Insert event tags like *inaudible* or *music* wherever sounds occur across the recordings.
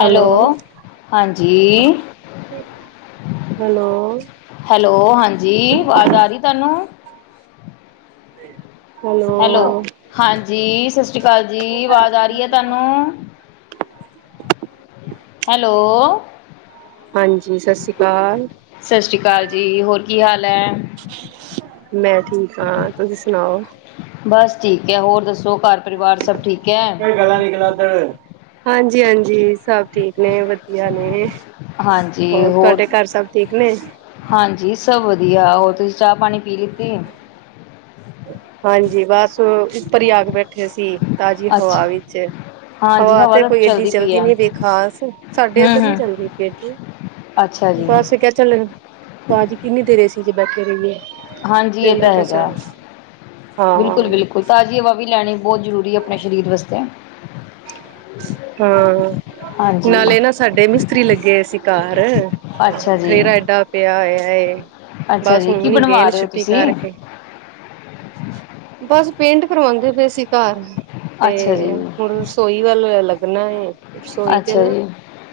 Hello ਹਾਂਜੀ। Hello, hello ਹਾਂਜੀ ਆਵਾਜ਼ ਆ ਰਹੀ ਤੁਹਾਨੂੰ ਹੈਲੋ ਹਾਂਜੀ ਸਤਿ ਸ਼੍ਰੀ ਅਕਾਲ ਜੀ ਆਵਾਜ਼ ਆ ਰਹੀ ਹੈ ਤੁਹਾਨੂੰ? ਹੈਲੋ ਹਾਂਜੀ ਸਤਿ ਸ਼੍ਰੀ ਅਕਾਲ। ਸਤਿ ਸ੍ਰੀ ਅਕਾਲ ਜੀ ਹੋਰ ਕੀ ਹਾਲ ਐ? ਮੈਂ ਠੀਕ ਆ। ਤੁਸੀਂ ਸੁਣਾਓ? ਬਸ ਠੀਕ ਹੈ ਹੋਰ ਦੱਸੋਂ, ਘਰ ਪਰਿਵਾਰ ਸਭ ਠੀਕ ਏ? ਹਾਂਜੀ, ਹਾਂਜੀ ਸਭ ਠੀਕ ਨੇ ਵਧੀਆ ਨੇ। ਹੋਰ ਤੁਹਾਡੇ ਘਰ ਸਭ ਠੀਕ ਨੇ? ਹਾਂਜੀ, ਸਭ ਵਧੀਆ, ਹੋਰ ਤੁਸੀਂ ਚਾਹ ਪਾਣੀ ਪੀ ਲਿੱਤੀ? ਹਾਂਜੀ, ਬਸ ਉੱਪਰ ਹੀ ਆ ਕੇ ਬੈਠੇ ਸੀ, ਤਾਜ਼ੀ ਅੱਛਾ ਹਵਾ ਵਿੱਚ। ਹਾਂਜੀ ਹਵਾ ਤੇ ਤਾਂ ਕੋਈ ਏਡੀ ਚਲਦੀ ਪਈ ਚੱਲਦੀ ਹੈ ਨੀ ਪਾਈ ਖਾਸ, ਸਾਡੇ ਹਮ ਇੱਧਰ ਨੀ ਹਮ ਚੱਲਦੀ ਅੱਡੀ। ਅੱਛਾ ਜੀ। ਪਾ ਅਸੀਂ ਕਿਹਾ ਚੱਲ, ਭਾਜੀ ਕਿੰਨੀ ਦੇਰ ਏਸੀ ਚ ਬੈਠੇ ਰਹੀਏ। ਹਾਂਜੀ, ਤੇ ਇਹ ਮੈਂ ਤਾਂ ਕਿਹਾ ਹੈਗਾ, ਚੱਲ ਬਿਲਕੁਲ ਹਾਂ ਬਿਲਕੁਲ ਤਾਜ਼ੀ ਹਵਾ ਵੀ ਲੈਣੀ ਬਹੁਤ ਜ਼ਰੂਰੀ ਆਪਣੇ ਸਰੀਰ ਵਾਸਤੇ। ਹਾਂ, ਹਾਂਜੀ ਨਾਲੇ ਨਾ ਸਾਡੇ ਮਿਸਤਰੀ ਲੱਗੇ ਹੋਏ ਸੀ ਘਾਰ। ਅੱਛਾ ਜੀ ਖੇਲੂਰਾ ਏਡਾ ਪਿਆ ਹੋਇਆ, ਅੱਛਾ ਬਸ ਜੀ ਕੀ ਹੁਣ ਹੀ ਗਏ ਬਣਵਾ ਨ ਰਹੇ ਹੋ ਛੁੱਟੀ ਤੁਸੀਂ ਕਰਕੇ। ਬਸ ਪੇਂਟ ਕਰਵਾਉਂਦੇ ਪਏ ਸੀ ਘਰ, ਤੇ ਅੱਛਾ ਜੀ ਹੁਣ ਰ ਸੋਈ ਵੱਲ ਲੱਗਣਾ ਐ, ਰਸੋਈ ਤੇ ਅੱਛਾ ਨਾ ਜੀ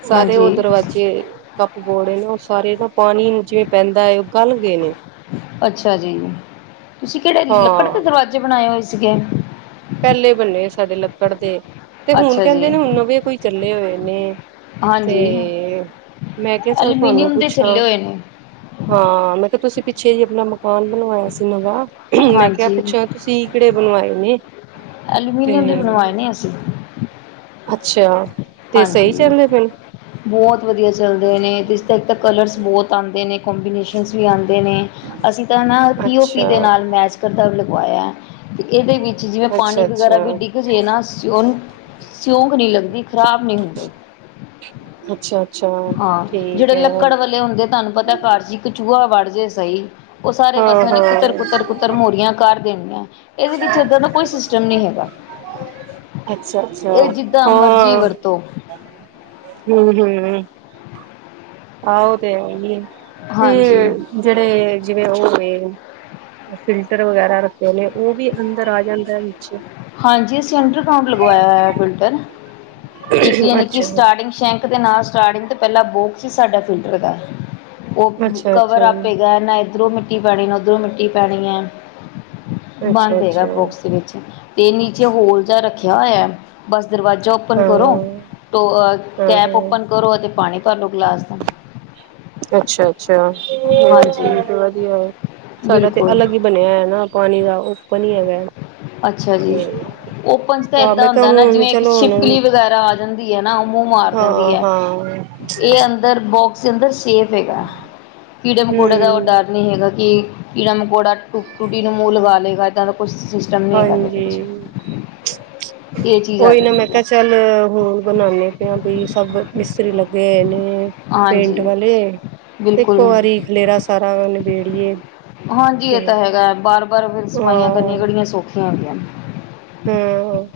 ਸਾਰੇ ਹਾਂਜੀ ਉਹ ਦਰਵਾਜ਼ੇ ਜੇ ਕੱਪ ਬੋੜ ਨਾ ਉਹ ਸਾਰੇ ਨਾ ਪਾਨੀ ਜਿਵੇਂ ਪੈਂਦਾ ਐ, ਉਹ ਗਲ ਗਏ ਨੇ। ਅੱਛਾ ਜੀ, ਤੁਸੀਂ ਕਿਹੜੇ ਲੱਕੜ ਹਾਂ ਦੇ ਦਰਵਾਜ਼ੇ ਬਣਾਏ ਹੋਏ ਸੀਗੇ? ਪਹਿਲੇ ਬੰਨੇ ਸਾਡੇ ਲੱਕੜ ਦੇ, ਤੇ ਹੁਣ ਅੱਛਾ ਜੀ ਕਹਿੰਦੇ ਨੇ ਹੁਣ ਨਵੇ ਕੋਈ ਚੱਲੇਂ ਹੋਏ ਨੇ। ਹਾਂਜੀ ਤੇ ਮੈਂ ਕਿਹਾ ਚੱਲ ਤੁਹਾਨੂੰ ਐਲੂਮੀਨੀਅਮ ਦੇ ਪੁੱਛਾਂ। ਚੱਲੇ ਹੋਏ ਨੇ ਹਾਂ, ਮੈਂ ਕਿਹਾ ਤੁਸੀਂ ਪਿੱਛੇ ਜੇ ਆਪਣਾ ਮਕਾਨ ਬਣਵਾਇਆ ਸੀ ਨਵਾ? ਮੈਂ ਕਿਹਾ ਹਾਂਜੀ ਪੁੱਛਾਂ ਤੁਸੀਂ ਕਿਹੜੇ ਬਣਵਾਏ ਨੇ? ਤੇ ਐਲੂਮੀਨੀਅਮ ਦੇ ਬਣਵਾਏ ਨੇ ਅਸੀਂ। ਅੱਛਾ। ਤੇ ਸਹੀ ਹਾਂਜੀ। ਚੱਲਦੇ ਪਏ ਨੇ ਬਹੁਤ ਵਧੀਆ ਚੱਲਦੇ ਨੇ, ਜਿਸ ਤੱਕ ਤਾਂ ਕਲਰਸ ਬਹੁਤ ਆਉਂਦੇ ਨੇ ਕਬੀਨੇਸ਼ਨਸ ਵੀ ਆਉਂਦੇ ਨੇ। ਅਸੀਂ ਤਾਂ ਨਾ ਪੀ ਓ ਪੀ ਦੇ ਅੱਛਾ ਨਾਲ ਮੈਚ ਕਰਦਾ ਲਗਵਾਇਆ ਐ। ਇਹਦੇ ਵਿੱਚ ਜਿਵੇਂ ਪਾਣੀ ਅੱਛਾ ਵਗੈਰਾ ਵੀ ਅੱਛਾ ਡਿੱਗ ਜੇ ਨਾ, ਸਿਓ ਨੂੰ ਸਿਉਂਕ ਨਹੀਂ ਲੱਗਦੀ। ਖਰਾਬ ਨਹੀਂ ਹੁੰਦੇ। ਅੱਛਾ, ਅੱਛਾ। ਹਾਂ, ਠੀਕ ਜਿਹੜੇ ਹੈ ਲੱਕੜ ਵਾਲੇ ਹੁੰਦੇ ਤੁਹਾਨੂੰ ਪਤਾ ਘਰ ਚ ਇਕ ਚੂਆ ਵੜ ਜੇ ਸਹੀ, ਉਹ ਸਾਰੇ ਹਾਂ ਪਾਸੇ ਓਨੇ ਹਾਂ ਕੁਤਰ- ਕੁਤਰ- ਕੁਤਰ ਤਰਮੋਰੀਆਂ ਕਰ ਦੇਣੀਆਂ, ਇਹਦੇ ਵਿੱਚ ਇੱਦਾਂ ਦਾ ਕੋਈ ਸਿਸਟਮ ਨਹੀਂ ਹੈਗਾ। ਅੱਛਾ, ਅੱਛਾ ਇਹ ਜਿੱਦਾਂ ਮਰਜ਼ੀ ਹਾਂ ਵਰਤੋ ਹੂੰ, ਹੂੰ। ਆਹੋ ਤੇ ਹੈ ਹੀ ਆ, ਤੇ ਹਾਂਜੀ ਜਿਹੜੇ ਜਿਵੇਂ ਹੋਵੇ ਫਿਲਟਰ ਵਗੈਰਾ ਰੱਖੇ ਨੇ ਉਹ ਵੀ ਅੰਦਰ ਆ ਜਾਂਦਾ ਵਿੱਚ ਹਾਂਜੀ, ਅਸੀਂ ਅੰਡਰ ਗਊਂਟ ਲਗਵਾਇਆ ਹੋਇਆ ਫਿਲਟਰ, ਇੱਕ ਯਾਨੀ ਕਿ ਅੱਛਾ ਸਟਾਰਟਿੰਗ ਸ਼ੈਂਕ ਦੇ ਨਾਲ ਸਟਾਰਟਿੰਗ ਤੇ ਪਹਿਲਾਂ ਬੋਕਸ ਸੀ ਸਾਡਾ ਫਿਲਟਰ ਦਾ। ਉਹ ਅੱਛਾ ਅੱਛਾ ਕਵਰ ਆਪੇਗਾ ਨਾ ਇੱਧਰੋਂ ਮਿੱਟੀ ਪੈਣੀ, ਨਾ ਉੱਧਰੋਂ ਮਿੱਟੀ ਪੈਣੀ ਐ। ਬਣ ਅੱਛਾ ਦੇਗਾ ਅੱਛਾ ਬੁਕਸ ਵਿੱਚ ਤੇ ਨੀਚੇ ਹੋਲ ਜਾ ਰੱਖਿਆ ਹੋਇਆ ਬਸ ਦਰਵਾਜ਼ਾ ਓਪਨ ਕਰੋ ਤੋਹ ਕੈਪ ਓਪਨ ਹਾਂ-ਹਾਂ-ਹਾਂ, ਕਰੋ ਅਤੇ ਪਾਣੀ ਭਰ ਲੋ ਗਲਾਸ ਦਾ। ਅੱਛਾ, ਅੱਛਾ ਇਹ ਤਾਂ ਹਾਂਜੀ ਠੀਕ ਵਧੀਆ ਏ ਸਾਡਾ ਤੇ ਬਿਲਕੁਲ ਅਲੱਗ ਹੀ ਬਣਿਆ ਹੈ ਨਾ ਪਾਣੀ ਦਾ ਉੱਪਨ ਹੀ ਹੈਗੈ। ਅੱਛਾ ਜੀ। ਓਪਨ ਚ ਤਾਂ ਹਾਂ ਮੈਂ ਏਦਾਂ ਕਿਹਾ ਹੁੰਦਾ ਨਾ ਹੁਣ ਜਿਵੇਂ ਇੱਕ ਚਲੋ ਹੁਣ ਛਿਪਕਲੀ ਵਗੈਰਾ ਆ ਜਾਂਦੀ ਹੈ ਨਾ ਉਹ ਮੂੰਹ ਮਾਰ ਦਿੰਦੀ ਐ। ਹਾਂ-ਹਾਂ, ਇਹ ਅੰਦਰ ਬੋਕਸ ਅੰਦਰ ਸੇਫ ਹੈਗਾ ਕੀੜੇ ਹੂੰ ਮਕੌੜੇ ਦਾ ਉਹ ਡਰ ਨਹੀਂ ਹੈਗਾ, ਕਿ ਕੀੜਾ ਮਕੌੜਾ ਟੁਕ ਟੁਟੀ ਨੂੰ ਮੂੰਹ ਲਗਾ ਲਏਗਾ ਇੱਦਾਂ ਦਾ ਕੁਛ *inaudible* ਹਾਂਜੀ। ਇਹ ਚੀਜ਼ਾਂ ਆ ਉਹੀ ਜਾ ਨਾ ਮੈਂ ਕਿਹਾ ਚੱਲ ਹੁਣ ਬਣਾਉ ਪਿਆ ਆ, ਬਈ ਸਭ ਮਿਸਤਰੀ ਲੱਗੇ ਹੋਏ ਨੇ। ਪੇ, ਪੇਂਟ ਹਾਂਜੀ ਵਾਲੇ ਤੇ ਇੱਕ ਬਿਲਕੁਲ ਵਾਰੀ ਖਲੇਰਾ ਸਾਰਾ ਨਿਬੇੜੀਏ ਹਾਂਜੀ, ਤੇ ਇਹ ਤਾਂ ਹੈਗਾ ਹੈ ਬਾਰ, ਬਾਰ ਫਿਰ ਸਫਾਈਆਂ ਕਰਨੀਆਂ ਹਾਂ ਕਿਹੜੀਆਂ ਸੌਖੀਆਂ ਹੈਗੀਆਂ ਨੇ ਹੂੰ,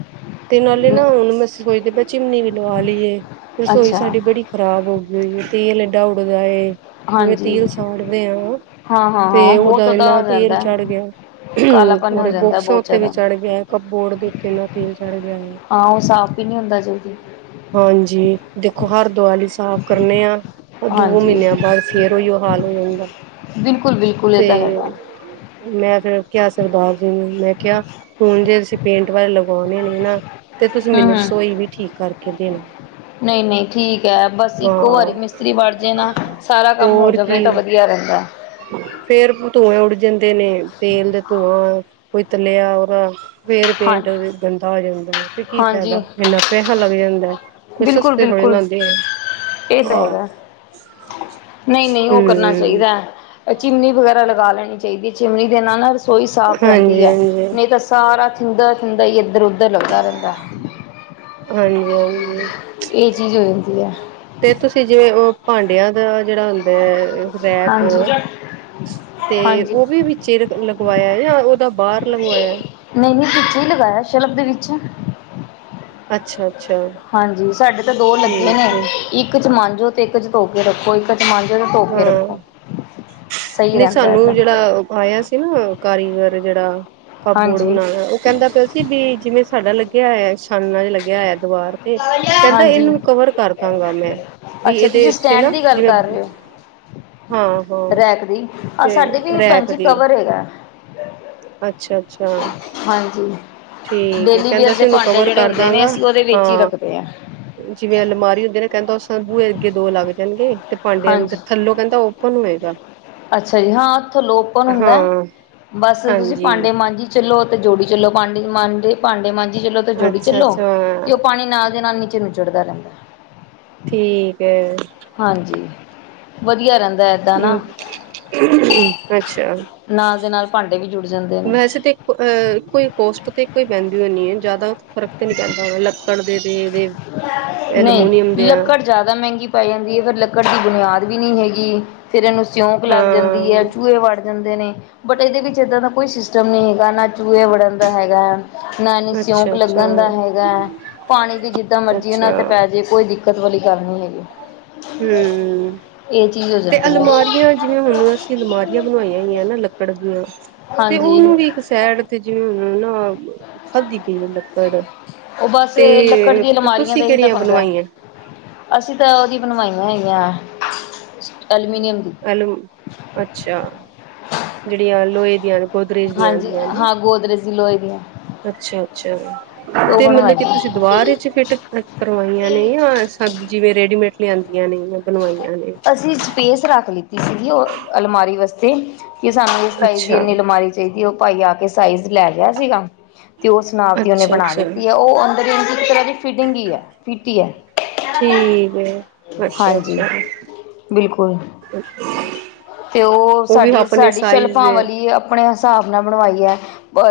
ਤੇ ਨਾਲੇ ਨੇ ਨਾ ਹੁਣ ਅਸੀ ਸੋਚਦੇ ਪਏ ਆ ਚਿਮਨੀ ਵੀ ਲਵਾ ਲਈਏ। ਰਸੋਈ ਅੱਛਾ ਸਾਡੀ ਬੜੀ ਖਰਾਬ ਹੋ ਗਈ ਹੋਈ ਏ ਤੇਲ ਏਡਾ ਉੱਡਦਾ ਏ। ਜਿਵੇਂ ਹਾਂਜੀ ਤੇਲ ਸਾੜਦੇ ਹਾਂ, ਹਾਂ ਹਾਂ ਹਾਂ ਤੇ ਬਹੁਤ ਉਹਦਾ ਹੋ ਇੰਨਾ ਤੇਲ ਜਾਂਦਾ ਚੜ੍ਹ ਹੈ, ਗਿਆ। ਅਹ, ਕਾਲਾਪਨ ਹੋ ਉਰੇ ਜਾਂਦਾ ਬੋਕਸਾਂ ਬਹੁਤ ਉੱਤੇ ਵੀ ਜ਼ਿਆਦਾ ਚੜ੍ਹ ਗਿਆ ਹੈ ਕੱਪਬੋਰਡ ਦੇ ਉੱਤੇ ਇ ਤੇਲ ਚੜ੍ਹ ਗਿਆ ਹੈ। ਹਾਂ ਉਹ ਸਾਫ਼ ਵੀ ਨਹੀਂ ਹੁੰਦਾ ਜਲਦੀ ਹਾਂਜੀ, ਦੇਖੋ ਹਰ ਦਵਾਲੀ ਸਾਫ਼ ਕਰਨੇ ਆ। ਦੋ ਹਾਂਜੀ ਮਹੀਨਿਆਂ ਬਾਅਦ ਫਿਰ ੳਇਔ ਹਾਲ ਹੋ ਜਾਂਦਾ। ਬਿਲਕੁਲ, ਬਿਲਕੁਲ। ਇਹ ਤਾਂ ਹੈਗਾ ਤੇ ਮੈਂ ਫੇਿਰ ਕਿਹਾ ਸਰਦਾਰ ਜੀ ਨੂੰ ਮੈਂ ਕਿਹਾ ਹੁਣ ਜੇ ਅਸੀਂ ਪੇਂਟ ਵਾਲੇ ਲਗਾਵਾਉਣੇ ਨੇ ਨਾ ਤੇ ਤੁਸੀਂ ਹੂੰ ਮੈਨੂੰ ਹੂੰ ਰਸੋਈ ਵੀ ਠੀਕ ਕਰਕੇ ਦੇਣਾ। ਨਹੀਂ, ਨਹੀਂ ਠੀਕ ਹੈ ਬਸ ਇੱਕੋ ਵਾਰੀ ਮਿਸਤਰੀ ਵੜ ਜੇ ਨਾ ਸਾਰਾ ਕੰਮ ਹੋ ਹੋਰ ਜਾਵੇ ਕੀ ਤਾਂ ਵਧੀਆ ਰਹਿੰਦਾ। ਹੈ ਫੇਰ ਧੂੰਏ ਉੱਡ ਜਾਂਦੇ ਨੇ ਤੇਲ ਦੇ ਧੂੰਆਂ ਕੋਈ ਤਲਿਆ ਉਹਦਾ। ਫੇਰ ਹਾਂ ਪੇਂਟ ੳਦੇ ਚ ਗੰਦਾ ਹੋ ਜਾਂਦਾ ਹੈ, ਤੇ ਕੀ ਹਾਂਜੀ ਫਾਇਦਾ ਇੰਨਾ ਪੈਸਾ ਲੱਗ ਜਾਂਦੈ। ਕੋਈ ਬਿਲਕੁਲ ਸਸਤੇ ਥੋੜੀ ਨ ਬਿਲਕੁਲ ਆਂਦੇ ਹੈ। ਇਹ ਤਾਂ ਹਮ ਹੈਗਾ ਨਹੀਂ, ਨਹੀਂ ਉਹ ਕਰਨਾ ਚਾਹੀਦੈ। ਚਿਮਨੀ ਵਗੈਰਾ ਲਗਾ ਲੈਣੀ ਚਾਹੀਦੀ, ਚਿਮਨੀ ਦੇ ਨਾਲ ਨਾ ਰਸੋਈ ਸਾਫ਼ ਹਾਂਜੀ ਰਹਿੰਦੀ ਹੈ ਹਾਂਜੀ ਨਹੀਂ ਤਾਂ ਸਾਰਾ ਥੰਦਾ, ਥੰਦਾ ਹੀ ਇੱਧਰ- ਉੱਧਰ ਲੱਗਦਾ ਰਹਿੰਦਾ, ਹਾਂਜੀ ਹਾਂਜੀ ਇਹ ਚੀਜ਼ ਹੋ ਜਾਂਦੀ ਹੈ। ਤੇ ਤੁਸੀਂ ਜਿਂਵੇ ਉਹ ਭਾਂਡਿਆਂ ਦਾ ਜਿਹੜਾ ਹੁੰਦਾ ਹੈ। ਰੈਕ ਹਾਂਜੀ ਤੇ ਹਾਂਜੀ ਉਹ ਵੀ ਚਿਰ ਲਗਵਾਇਆ ਜਾਂ ਉਹਦਾ ਬਾਹਰ ਲਗਵਾਇਆ ਨਹੀਂ, ਨਹੀਂ ਪਿੱਛੇ ਹੀ ਲਗਾਇਆ ਸ਼ਲਬ ਦੇ ਵਿੱਚ ਅੱਛਾ। ਅੱਛਾ ਹਾਂਜੀ ਸਾਡੇ ਤੇ ਦੋ ਲੱਗੇ ਨੇ ਠੀਕ ਹੈ ਇੱਕ ਚ ਮਾਂਜੋ ਤੇ ਇੱਕ ਚ ਧੋ ਕੇ ਰੱਖੋ, ਇੱਕ ਚ ਮਾਂਜੋ ਤੇ ਧੋ ਕੇ ਰੱਖੋ ਹੂੰ, ਸਹੀ ਨਹੀਂ ਰਹਿੰਦਾ ਹੈ ਸਾਨੂੰ ਤਾਂ ਜਿਹੜਾ ਆਇਆ ਸੀ ਨਾ ਕਾਰੀਗਰ ਜਿਹੜਾ ਕਪਬੋਰਡ ਹਾਂਜੀ ਬਣਾਉਣਾ ਉਹ ਕਹਿੰਦਾ ਪਿ ਵੀ ਜਿਵੇਂ ਸਾਡਾ ਲੱਗਿਆ ਹੋਇਆ ਛਾਨਨ ਲੱ ਗਿਆ ਹੈ ਦੁਵਾਰ ਤੇ ਕਹਿੰਦਾ ਹਾਂਜੀ ਇਹਨੂੰ ਕਵਰ ਕਰ ਦਾਂਗਾ ਮੈਂ ਬੀ ਅੱਛਾ ਇਹਦੇ ਤੁਸੀਂ ਇੱਥੇ ਸਟੈਂਡ ਨਾਂ ਦੀ ਗੱਲ ਜਿਵੇਂ ਕਰ ਰਹੇ ਹੋ ਹਾਂ ਹਾਂ ਰੈਕ ਦੀ ਆਹ ਤੇ ਸਾਡੇ ਵੀ ਭੈਣ ਰੈਕ ਜੀ ਦੀ ਕਵਰ ਹੈਗਾ ਅੱਛਾ ਅੱਛਾ ਹਾਂਜੀ ਠੀਕ ਹੈ ਡੇਲੀ ਵੀ ਕਹਿੰਦਾ ਦੇ ਸੀ ਉਹਨੂੰ ਭਾਂਡੇ ਕਵਰ ਜਿਹੜੇ ਕਰ ਹੁੰਦੇ ਜਿਹਨ ਦਾਂਗਾ ਅਸੀਂ ਉਹਦੇ ਵਿੱਚ ਹੀ ਰੱਖਦੇ ਹਾਂ ਜਿਵੇਂ ਅਲਮਾਰੀ ਹੁੰਦੇ ਨਾ ਕਹਿੰਦਾ ਉਹ ਬੂਏ ਅੱਗੇ ਦੋ ਲੱਗ ਜਾਣਗੇ ਤੇ ਭਾਂਡੇ ਅੰਦਰ ਹਾਂਜੀ ਥੱਲੋਂ ਕਹਿੰਦਾ ਓਪਨ ਹੋਏਗਾ, ਅੱਛਾ ਜੀ ਹਾਂ ਉੱਥੋਂ ਲੋਕ ਉਪਨ ਹੁੰਦਾ ਹਾਂ ਬਸ ਤੁਸੀਂ ਹਾਂਜੀ ਭਾਂਡੇ ਮਾਂਝੀ ਚੱਲੋ ਅਤੇ ਜੋੜੀ ਚੱਲੋ ਪਾਂਡੇ ਮਾਂਜੇ ਭਾਂਡੇ ਮਾਂਝੀ ਚੱਲੋ ਤੇ ਜੋੜੀ ਚੱਲੋ ਅੱਛਾ-ਅੱਛਾ ਤੇ ਉਹ ਪਾਣੀ ਨਾਲ ਦੇ ਨਾਲ ਨੀਚੇ ਨਿੱਚੜਦਾ ਰਹਿੰਦਾ ਠੀਕ ਹੈ ਹਾਂਜੀ ਵਧੀਆ ਰਹਿੰਦਾ ਏਦਾਂ ਨਾ ਅੱਛਾ ਨਾਲ ਦੇ ਨਾਲ ਭਾਂਡੇ ਵੀ ਜੁੜ ਜਾਂਦੇ ਨੇ ਵੈਸੇ ਤੇ ਅਹ ਕੋਈ ਕੋਸਟ ਤੇ ਕੋਈ ਬਹਿੰਦੀ ਨਹੀਂ ਹੈ ਜ਼ਿਆਦਾ ਫਰਕ ਤੇ ਨਹੀਂ ਪੈਂਦਾ ਪੜਦੇ ਤੇ ਇਹਦੇ ਨਹੀਂ ਐਲਮਮੀਨੀਅਮ ਦੇ ਆ ਲੱਕੜ ਜ਼ਿਆਦਾ ਮਹਿੰਗੀ ਪੇ ਜਾਂਦੀ ਹੈ ਫਿਰ ਲੱਕੜ ਦੀ ਬੁਨਿਆਦ ਵੀ ਨਹੀਂ ਹੈਗੀ ਫਿਰ ਇਹਨੂੰ ਸਿਉਂਕ ਲੱਗ ਜਾਂਦੀ। ਦੀ ਹੈ, ਹਾਂ ਚੂਹੇ ਵੜ ਜਾਂਦੇ ਨੇ ਬਟ ਇਹਦੇ ਵਿੱਚ ਏਦਾਂ ਦਾ ਕੋਈ ਸਿਸਟਮ ਨਹੀਂ ਹੈਗਾ ਨਾ ਚੂਹੇ ਵੜਨ ਦਾ ਹੈਗੈ। ਨਾ ਇਹਨੂੰ ਸਿਉਂਕ ਅੱਛਾ-ਅੱਛਾ ਲੱਗਣ ਦਾ ਹੈਗਾ। ਪਾਣੀ ਵੀ ਜਿੱਦਾਂ ਮਰਜੀ ਇਹਨਾਂ ਅੱਛਾ ਤੇ ਪੈ ਜੇ ਕੋਈ ਦਿੱਕਤ ਵਾਲੀ ਗੱਲ ਨਹੀਂ ਹੈਗੀ। ਹੂੰ। ਇਹ ਚੀਜ਼ ਤੇ ਜਾਂਦੀ ਹੈ ਅਲਮਾਰੀਆਂ ਜਿਵੇਂ ਹੁਣ ਅਸੀਂ ਅਲਮਾਰੀਆਂ ਬਣਾਵਾਈਆਂ ਹੋਇਆ ਨਾ ਲੱਕੜ ਦੀਆਂ ਤੇ ਹਾਂਜੀ ਉਹਨੂੰ ਵੀ ਇੱਕ ਸੈਡ ਤੇ ਜਿਵੇਂ ਹ ਨਾ ਖਾਧੀ ਗਈ ਏ ਲੱਕੜ ਉਹ ਬੱਸ ਲੱਕੜ ਦੀਆਂ ਤੇ ਅਲਮਾਰੀਆਂ ਦਾ ਤੁਸੀਂ ਹੀ ਤਾਂ ਕਿਹੜੀਆਂ ਪੰਗਾ ਹੈ, ਬਣਵਾਈਆਂ ਅਸੀਂ ਤਾਂ ਉਹਦੀ ਬਣਵਾਈਆਂ ਹੈਗੀਆਂ ਐਲਮੀਨੀਅਮ ਦੀ, ਅੱਛਾ ਜਿਹੜੀਆਂ ਲੋਹੇ ਦੀਆਂ ਨੇ ਗੋਦਰੇਜ ਦੀਆਂ ਹਾਂਜੀ ਆਦੀਆਂ ਹਾਂ ਗੋਦਰਜ ਦੀ ਲੋਹੇ ਦੀਆਂ ਅੱਛਾ ਅੱਛਾ ਉਹ ਤੇ ਮੱਤਲਬ ਕਿ ਬਣਵਾਈਆਂ। ਤੁਸੀਂ ਦਿਵਾਰ ਵਿੱਚ ਫਿੱਟ ਕਰਵਾਈਆਂ ਨੇ ਜਾਂ ਸਭ ਜਿਵੇਂ ਰੇਡੀਮੇਡ ਲਿਆਂਦੀਆਂ ਨੇ ਜਾਂ ਬਣਵਾਈਆਂ ਨੇ, ਅਸੀਂ ਸਪੇਸ ਰੱਖ ਲਿੱਤੀ ਸੀਗੀ ਉਹ ਅਲਮਾਰੀ ਵਾਸਤੇ ਕੀ ਸਾਨੂੰ ਇਸ ਸਾਈਜ਼ ਦੀ ਅੱਛਾ ਇੰਨੀ ਅਲਮਾਰੀ ਫਿਰ ਵੀ ਉਹ ਪਾਈ ਆ ਕੇ ਸਾਈਜ਼ ਲੈ ਗਿਆ ਸੀਗਾ। ਤੇ ਉਸ ਨਾਪ ਦੀ ਉਹਨੇ ਅੱਛਾ ਬਣਾ ਅੱਛਾ ਦਿੱਤੀ ਹੈ। ਉਹ ਅੰਦਰ ਹੀ ਇੱਕ ਤਰ੍ਹਾਂ ਦੀ ਫਿਟਿੰਗ ਹੀ ਹੈ ਫਿਟ ਹੀ ਹੈ। ਠੀਕ ਹੈ ਅੱਛਾ ਅੱਛਾ ਬਿਲਕੁੱਲ ਤੇ ਉਹ ਵੀ ਸਾਡੀ ਆਪਣੇ ਸਾਡੀ ਸਾਈਜ਼ ਸ਼ਲਫਾਂ ਦੇ ਵਾਲੀ ਆਪਣੇ ਹਿਸਾਬ ਨਾਲ ਬਣਵਾਈਏ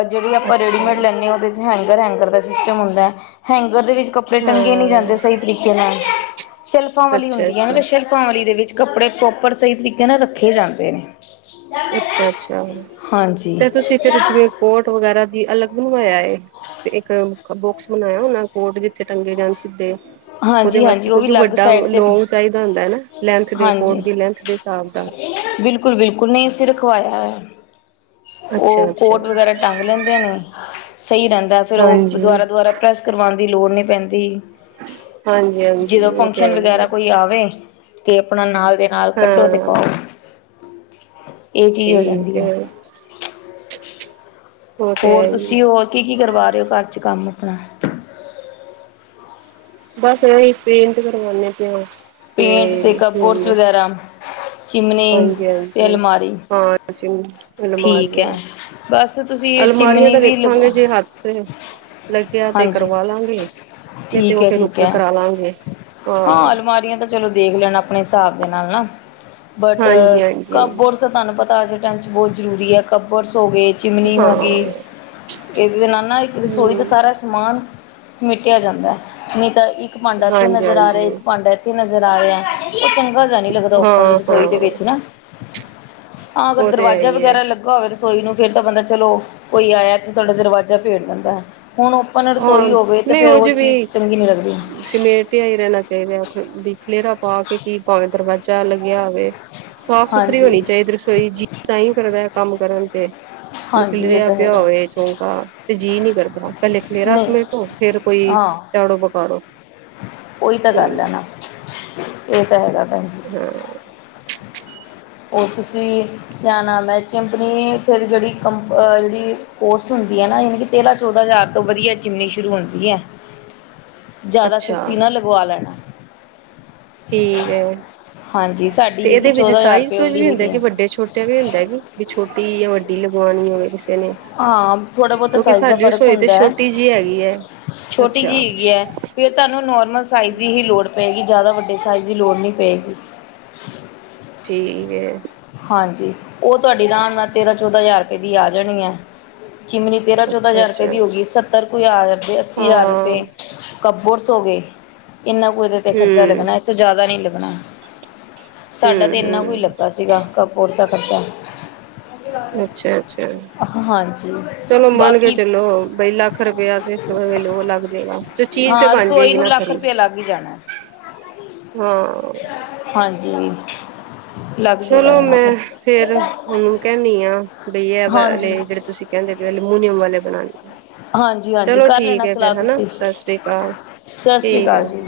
ਜਿਹੜੀ ਆਪਾਂ ਅੱਛਾ ਰੇਡੀਮੇਡ ਲੈਂਦੇ ਹਾਂ ਉਹਦੇ ' ਹੈਂਗਰ ਹੈਂਗਰ ਦਾ ਸਿਸਟਮ ਹੁੰਦਾ ਹੈਂਗਰ ਦੇ ਵਿੱਚ ਕੱਪੜੇ ਕੱਪੜੇ ਟੰਗੇ ਨਹੀਂ ਜਾਂਦੇ ਹਾਂ ਸਹੀ ਤਰੀਕੇ ਨਾਲ ਸ਼ੈਲਫਾਂ ਵਾਲੀ ਅੱਛਾ ਹੁੰਦੀ ਹੈ ਅੱਛਾ ਨਾ ਸ਼ੈਲਫ ਦੇ ਵਿੱਚ ਕੱਪੜੇ ਪ੍ਰੋਪਰ ਸਹੀ ਤਰੀਕੇ ਨਾਲ ਰੱਖੇ ਜਾਂਦੇ ਨੇ, ਅੱਛਾ-ਅੱਛਾ ਤੇ ਹਾਂਜੀ। ਤੁਸੀਂ ਫਿਰ ਜਿਵੇਂ ਕੋਟ ਵਗੈਰਾ ਦੀ ਅਲੱਗ ਬਣਵਾਇਆ ਹੈ ਇੱਕ ਬਾਕਸ ਬਣਾਇਆ ਉਹਨਾ ਕੋਟ ਜਿੱਥੇ ਟੰਗੇ ਜਾਣ ਸਿੱਧੇ ਉਹਦੇ ਹਾਂਜੀ ਹਾਂਜੀ ਵਾਸਤੇ ਉਹ ਵੀ ਕਿਉਂਕਿ ਅਲੱਗ ਵੱਡਾ ਸਾਈਡ ਤੇ ਲੋਂਗ ਚਾਹੀਦਾ ਹੁੰਦਾ ਨਾ ਲੈਂਥ ਦੇ ਕੋਟ ਦੀ ਲੈਂਥ ਦੇ ਹਿਸਾਬ *inaudible* ਬਿਲਕੁੱਲ ਬਿਲਕੁੱਲ ਨਹੀਂ ਅਸੀਂ ਰਖਵਾਇਆ ਹੋਇਆ ਉਹ ਅੱਛਾ ਅੱਛਾ ਕੋਟ ਵਗੈਰਾ ਟੰਗ ਲੈਂਦੇ ਨੇ, ਸਹੀ ਰਹਿੰਦਾ ਫਿਰ ਉਹ ਹਾਂਜੀ ਦੁਬਾਰਾ ਦੁਬਾਰਾ ਪ੍ਰੈਸ ਕਰਵਾਉਣ ਦੀ ਲੋੜ ਨਹੀਂ ਪੈਂਦੀ। ਹਾਂਜੀ ਹਾਂਜੀ ਜਦੋਂ ਉਹ ਤੇ ਫੰਕਸ਼ਨ ਹੈ ਹੀ ਹੈ ਵਗੈਰਾ ਕੋਈ ਆਵੇ, ਤੇ ਆਪਣਾ ਨਾਲ ਦੇ ਨਾਲ ਕੱਢੋ ਤੇ ਪਾਓ ਹਾਂ ਇਹ ਚੀਜ਼ ਹੋ ਜਾਂਦੀ ਹੈ। ਉਹ ਤੇ ਹੈ ਹੋਰ ਹੀ ਤੁਸੀਂ ਹੋਰ ਕੀ ਕੀ ਕਰਵਾ ਰਹੇ ਹੋ ਘਰ ਚ ਕੰਮ ਆਪਣਾ, ਬੱਸ ਇਹੀ ਪੇਂਟ ਕਰਵਾਨੇ ਪਏ ਪੇਂਟ ਕਪਬੋਰਡਸ ਤੇ ਵਗੈਰਾ ਚਿਮਨੀ ਹਾਂਜੀ ਤੇ ਹਾਂਜੀ ਅਲਮਾਰੀ ਹਾਂ ਠੀਕ ਹੈ ਅਲਮਾਰੀਆਂ ਬਸ ਤੁਸੀਂ ਅਲਮਾਰੀਆਂ ਚਿਮਨੀ ਤਾਂ ਵੀ ਵੇਖਾਂਗੇ ਲਗਵਾ ਜੇ ਹੱਥ ਫਿਰ ਲੱਗਿਆ ਤੇ ਹਾਂਜੀ ਕਰਵਾ ਲਾਂਗੇ ਨਹੀਂ ਤੇ ਠੀਕ ਉਹ ਹੈ ਫੇਰ ਠੀਕ ਉੱਪਰ ਹੈ ਕਰਾ ਲਾਂਗੇ ਹਾਂ। ਅਲਮਾਰੀਆਂ ਤਾਂ ਚਲੋ ਦੇਖ ਲੈਣਾ ਆਪਣੇ ਹਿਸਾਬ ਦੇ ਨਾਲ ਨਾ ਬਟ ਹਾਂਜੀ-ਹਾਂਜੀ ਕਮ। ਤਾਂ ਤੁਹਾਨੂੰ ਪਤਾ ਅੱਜ ਦੇ ਟਾਈਮ 'ਚ ਬਹੁਤ ਜ਼ਰੂਰੀ ਹੈ। ਕਪਰਸ ਹੋ ਗਏ ਹੈ, ਚਿਮਨੀ ਹਾਂ ਹੋ ਗਈ ਹੈ। ਇਹਦੇ ਤੇ ਨਾਲ ਨਾ ਇੱਕ ਰਸੋਈ ਦਾ ਹੂੰ ਸਾਰਾ ਸਮਾਨ। ਸਮੇਟਿਆ ਜਾਂਦਾ ਹੈ। ਨਹੀਂ ਤਾਂ ਇੱਕ ਭਾਂਡਾ ਇੱਥੇ ਨਜ਼ਰ ਆ ਰਿਹਾ ਹਾਂਜੀ-ਹਾਂਜੀ ਹੈ। ਇੱਕ ਭਾਂਡਾ ਇੱਥੇ ਨਜ਼ਰ ਆ ਰਿਹਾ ਹੈ। ਉਹ ਚੰਗਾ ਜਿਹਾ ਨਹੀਂ ਲੱਗਦਾ ਉੱਪਨ ਹਾਂ-ਹਾਂ ਰਸੋਈ ਦੇ ਵਿੱਚ ਨਾ ਹਾਂ ਅਗਰ ਉਹ ਤੇ ਦਰਵਾਜ਼ੇ। ਹੈ ਹੀ ਏ ਲੱਗਾ ਹੋਵੇ ਰਸੋਈ ਨੂੰ ਫੇਰ ਤਾਂ ਬੰਦਾ ਚਲੋ ਕੋਈ ਆਇਆ। ਤੇ ਤੁਹਾਡਾ ਦਰਵਾਜ਼ਾ ਭੇੜ ਦਿੰਦਾ ਹੈ ਹੁਣ ਉਹ। ਹਾਂ ਰਸੋਈ ਹੋਵੇ ਤੇ ਨਹੀਂ ਫਿਰ ਉਹ'ਚ ਚੀਜ਼ ਵੀ ਚੰਗੀ ਨਹੀਂ ਲੱਗਦੀ ਸਮੇਟਿਆ ਹੀ ਰਹਿਣਾ ਚਾਹੀਦਾ ਹੈ। ਬਖਲੇਰਾ ਪਾ ਕੇ ਕੀ ਭਾਵੇਂ ਦਰਵਾਜ਼ਾ ਲੱਗਿਆ ਹੋਵੇ। ਸਾਫ ਸੁਥਰੀ ਹਾਂਜੀ ਹੋਣੀ ਚਾਹੀਦੀ ਹੈ। ਰਸੋਈ ਜੀ ਤਾਂ ਹੀ ਕਰਦਾ ਹੈ ਕੰਮ ਕਰਨ ਤੇ। ਨਹੀਂ ਹਾਂਜੀ ਇਹ ਖਿਲਰਿਆ ਤਾਂ ਪਿਆ ਹੈਗਾ ਹੋਵੇ ਚੌਂਕਾ ਤੇ ਜੀਅ ਨੀ ਕਰਦਾ ਪਹਿਲੇ। ਖਲੇਰਾ ਨਹੀਂ ਸਮੇਟੋ ਫੇਰ ਕੋਈ ਹਾਂ ਝਾੜੂ ਪਕਾੜੋ। ਉਹੀ ਤਾਂ ਗੱਲ ਹੈ ਹਮ ਨਾ ਇਹ ਤਾਂ ਹੈਗਾ ਭੈਣ ਜੀ। ਹਅ ਉਹ ਤੁਸੀਂ ਕਿਆ ਨਾਮ ਹੈ ਚਿੰਪਨੀ ਫਿਰ ਜਿਹੜੀ ਕੰਪ ਅ ਲੀ ਕੋਸਟ ਹੁੰਦੀ ਹੈ ਨਾ ਯਾਨ ਕਿ ਤੇਰਾਂ ਚੌਦਾਂ ਹਜ਼ਾਰ ਤੋਂ ਵਧੀਆ ਚੀਮਂਨੀ ਸ਼ੁਰੂ ਹੁੰਦੀ ਹੈ *inaudible* ਜ਼ਿਆਦਾ ਅੱਛਾ ਸਸੱਤੀ ਨਾ ਲਗਵਾ ਲੈਣਾ ਠੀਕ ਹੈ ਹਾਂਜੀ ਤੇ ਸਾਡੀ ਹੈਗੀ ਇਹਦੇ ਵਿੱਚ ਚੌਦਾਂ ਹਜ਼ਾਰ ਸਾਈਜ਼ ਰੁਪਏ ਸੂਈਜ ਵਾਲੀ ਵੀ ਹੁੰਦੇ ਹੈਗੀ ਆ ਕਿ ਵੱਡੇ ਛੋ ਤੇ ਇਹ ਵੀ ਹੁੰਦਾ ਹੈ ਵੀ ਛੋਟੀ ਜਾਂ ਵੱਡੀ ਲਗਵਾਉਣੀ ਹੋਵੇ ਕਿਸੇ ਨੇ ਹਾਂ ਥੋੜਾ ਬਹੁਤਾ ਕਿਉਂਕਿ ਸਾਈਜ਼ ਦਾ ਸਾਡੀ ਫ਼ਰਕ ਰਸੋਈ ਤੇ ਹੁੰਦਾ ਹੈ ਛੋਟੀ ਜਿਹੀ ਹੈਗੀ ਹੈ ਛੋਟੀ ਅੱਛਾ ਜਿਹੀ ਹੈਗੀ ਹੈ ਫਿਰ ਤੁਹਾਨੂੰ ਨੋਰਮਲ ਸਾਈਜ਼ ਦੀ ਹੀ ਲੋੜ ਪਏਗੀ। ਜ਼ਿਆਦਾ ਵੱਡੇ ਸਾਈਜ਼ ਦੀ ਲੋੜ ਨਹੀਂ ਪਏਗੀ। ਠੀਕ ਹੈ। ਹਾਂਜੀ ਉਹ ਤੁਹਾਡੀ ਰਾਮ ਨਾਲ ਤੇਰਾਂ ਚੌਦਾਂ ਹਜ਼ਾਰ ਰੁਪਏ ਦੀ ਆ ਜਾਣੀ ਹੈ ਚਿਮਨੀ। ਤੇਰਾਂ ਚੌਦਾਂ ਅੱਛਾ ਹਜ਼ਾਰ ਰੁਪਏ ਅੱਛਾ ਦੀ ਹੋ ਗੀ। ਸੱਤਰ ਕੁ ਹਜ਼ਾਰ ਤੇ ਅੱਸੀ ਹਜ਼ਾਰ ਹਾਂ ਰੁਪਏ। ਹਮ ਕੱਬੋਰਡਸ ਹੋ ਗਏ ਇੰਨਾ ਕੁੱ ਤੇ ਖਰਚਾ ਹਮ ਲੱਗਣਾ ਹੈ। ਇਸ ਤੋਂ ਜ਼ਿਆਦਾ ਨੀ ਲੱਗਣਾ ਸਾਡਾ ਤਾਂ ਇੰਨਾ ਕੁ ਈ ਹਮ ਲੱਗਾ ਸੀਗਾ। ਕਪਬੋਰਡਸ ਦਾ ਖਰਚਾ। ਅੱਛਾ ਅੱਛਾ ਹਾਂਜੀ ਚਲੋ ਮੰਨ ਕੇ ਬਾਕੀ ਚਲੋ ਵਈ ਲੱਖ ਲੱਖ ਰੁਪਿਆ ਤੇ ਭਾਵੇਂ ਹੋਰ ਲੱਗ ਜਾਏਗਾ ਚੀਜ਼ ਤੇ ਹਾਂ ਬਣ ਰਸੋਈ ਜਾਏਗੀ ਨੂੰ ਨਾ ਲੱਖ ਖਰੀ। ਰੁਪਇਆ ਲੱਗ ਹੀ ਜਾਣਾ ਹਾਂ। ਹਾਂਜੀ ਲੱ ਚਲੋ ਮੈਂ ਫੇਰ ਉਹਨੂੰ ਕਹਿਨੀ ਆ ਬਈ ਹੈ ਹਾਂਜੀ ਵਾਲ਼ੇ ਜਿਹੜੇ ਤੁਸੀਂ। ਕਹਿੰਦੇ ਵੀ ਐਲਮੂਨੀਅਮ ਵਾਲੇ ਬਣਾਉਣੇ ਆ ਹਾਂਜੀ ਹਾਂਜੀ ਚਲੋ ਠੀਕ ਹੈ ਫੇਰ ਹਨਾ ਸ ਸ੍ਰੀ ਕਾਲ। ਸ ਸ਼੍ਰੀ ਕਾਲ ਜੀ।